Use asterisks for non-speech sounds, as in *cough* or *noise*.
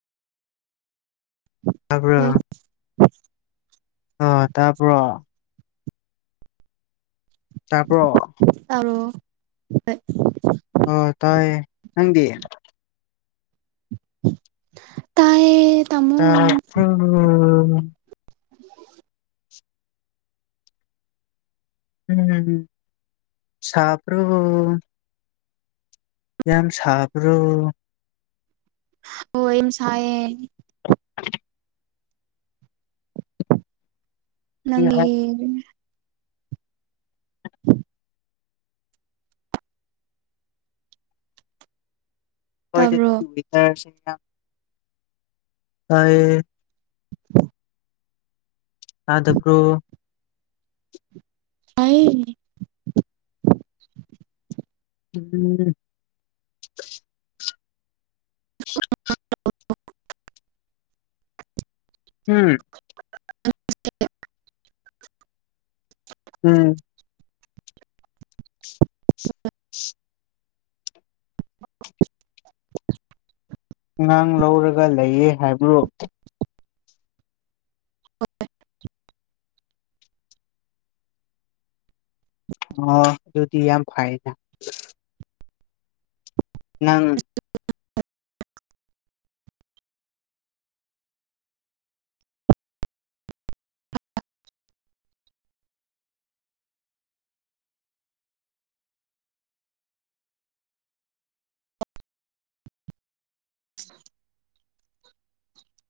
hello ꯇꯥꯕ꯭ꯔꯣ ꯑ ꯇꯥꯕ꯭ꯔꯣ ꯇꯥꯄ ꯇꯔꯣ ꯍ ꯑꯣ ꯇꯥꯏꯌꯦ ꯅꯪꯗꯤ ꯇꯥꯏꯌꯦ ꯇꯥꯃꯣ ꯇ *unintelligible* ꯎꯝ ꯁꯥꯄ꯭ꯔꯣ ꯌꯥꯝ ꯁꯥꯕ꯭ꯔꯣ ꯑꯣꯦꯝ ꯁꯌꯦ ꯅꯪ ꯎꯝ ꯄꯔ ꯇꯥꯕ꯭ꯔꯣ ꯀꯌꯦ ꯑꯗꯞꯣ ꯑꯩ ꯎꯝ ꯎꯝ ꯑ *unintelligible* ꯎꯝ ꯑꯉꯥꯡ ꯂꯧꯔꯒ ꯂꯩꯌꯦ ꯍꯥꯏꯕ꯭ꯔꯣ ꯑꯣ ꯑꯗꯨꯗꯤ ꯌꯥꯝ ꯌꯥꯝ ꯐꯥꯏꯅ ꯅꯪ *unintelligible*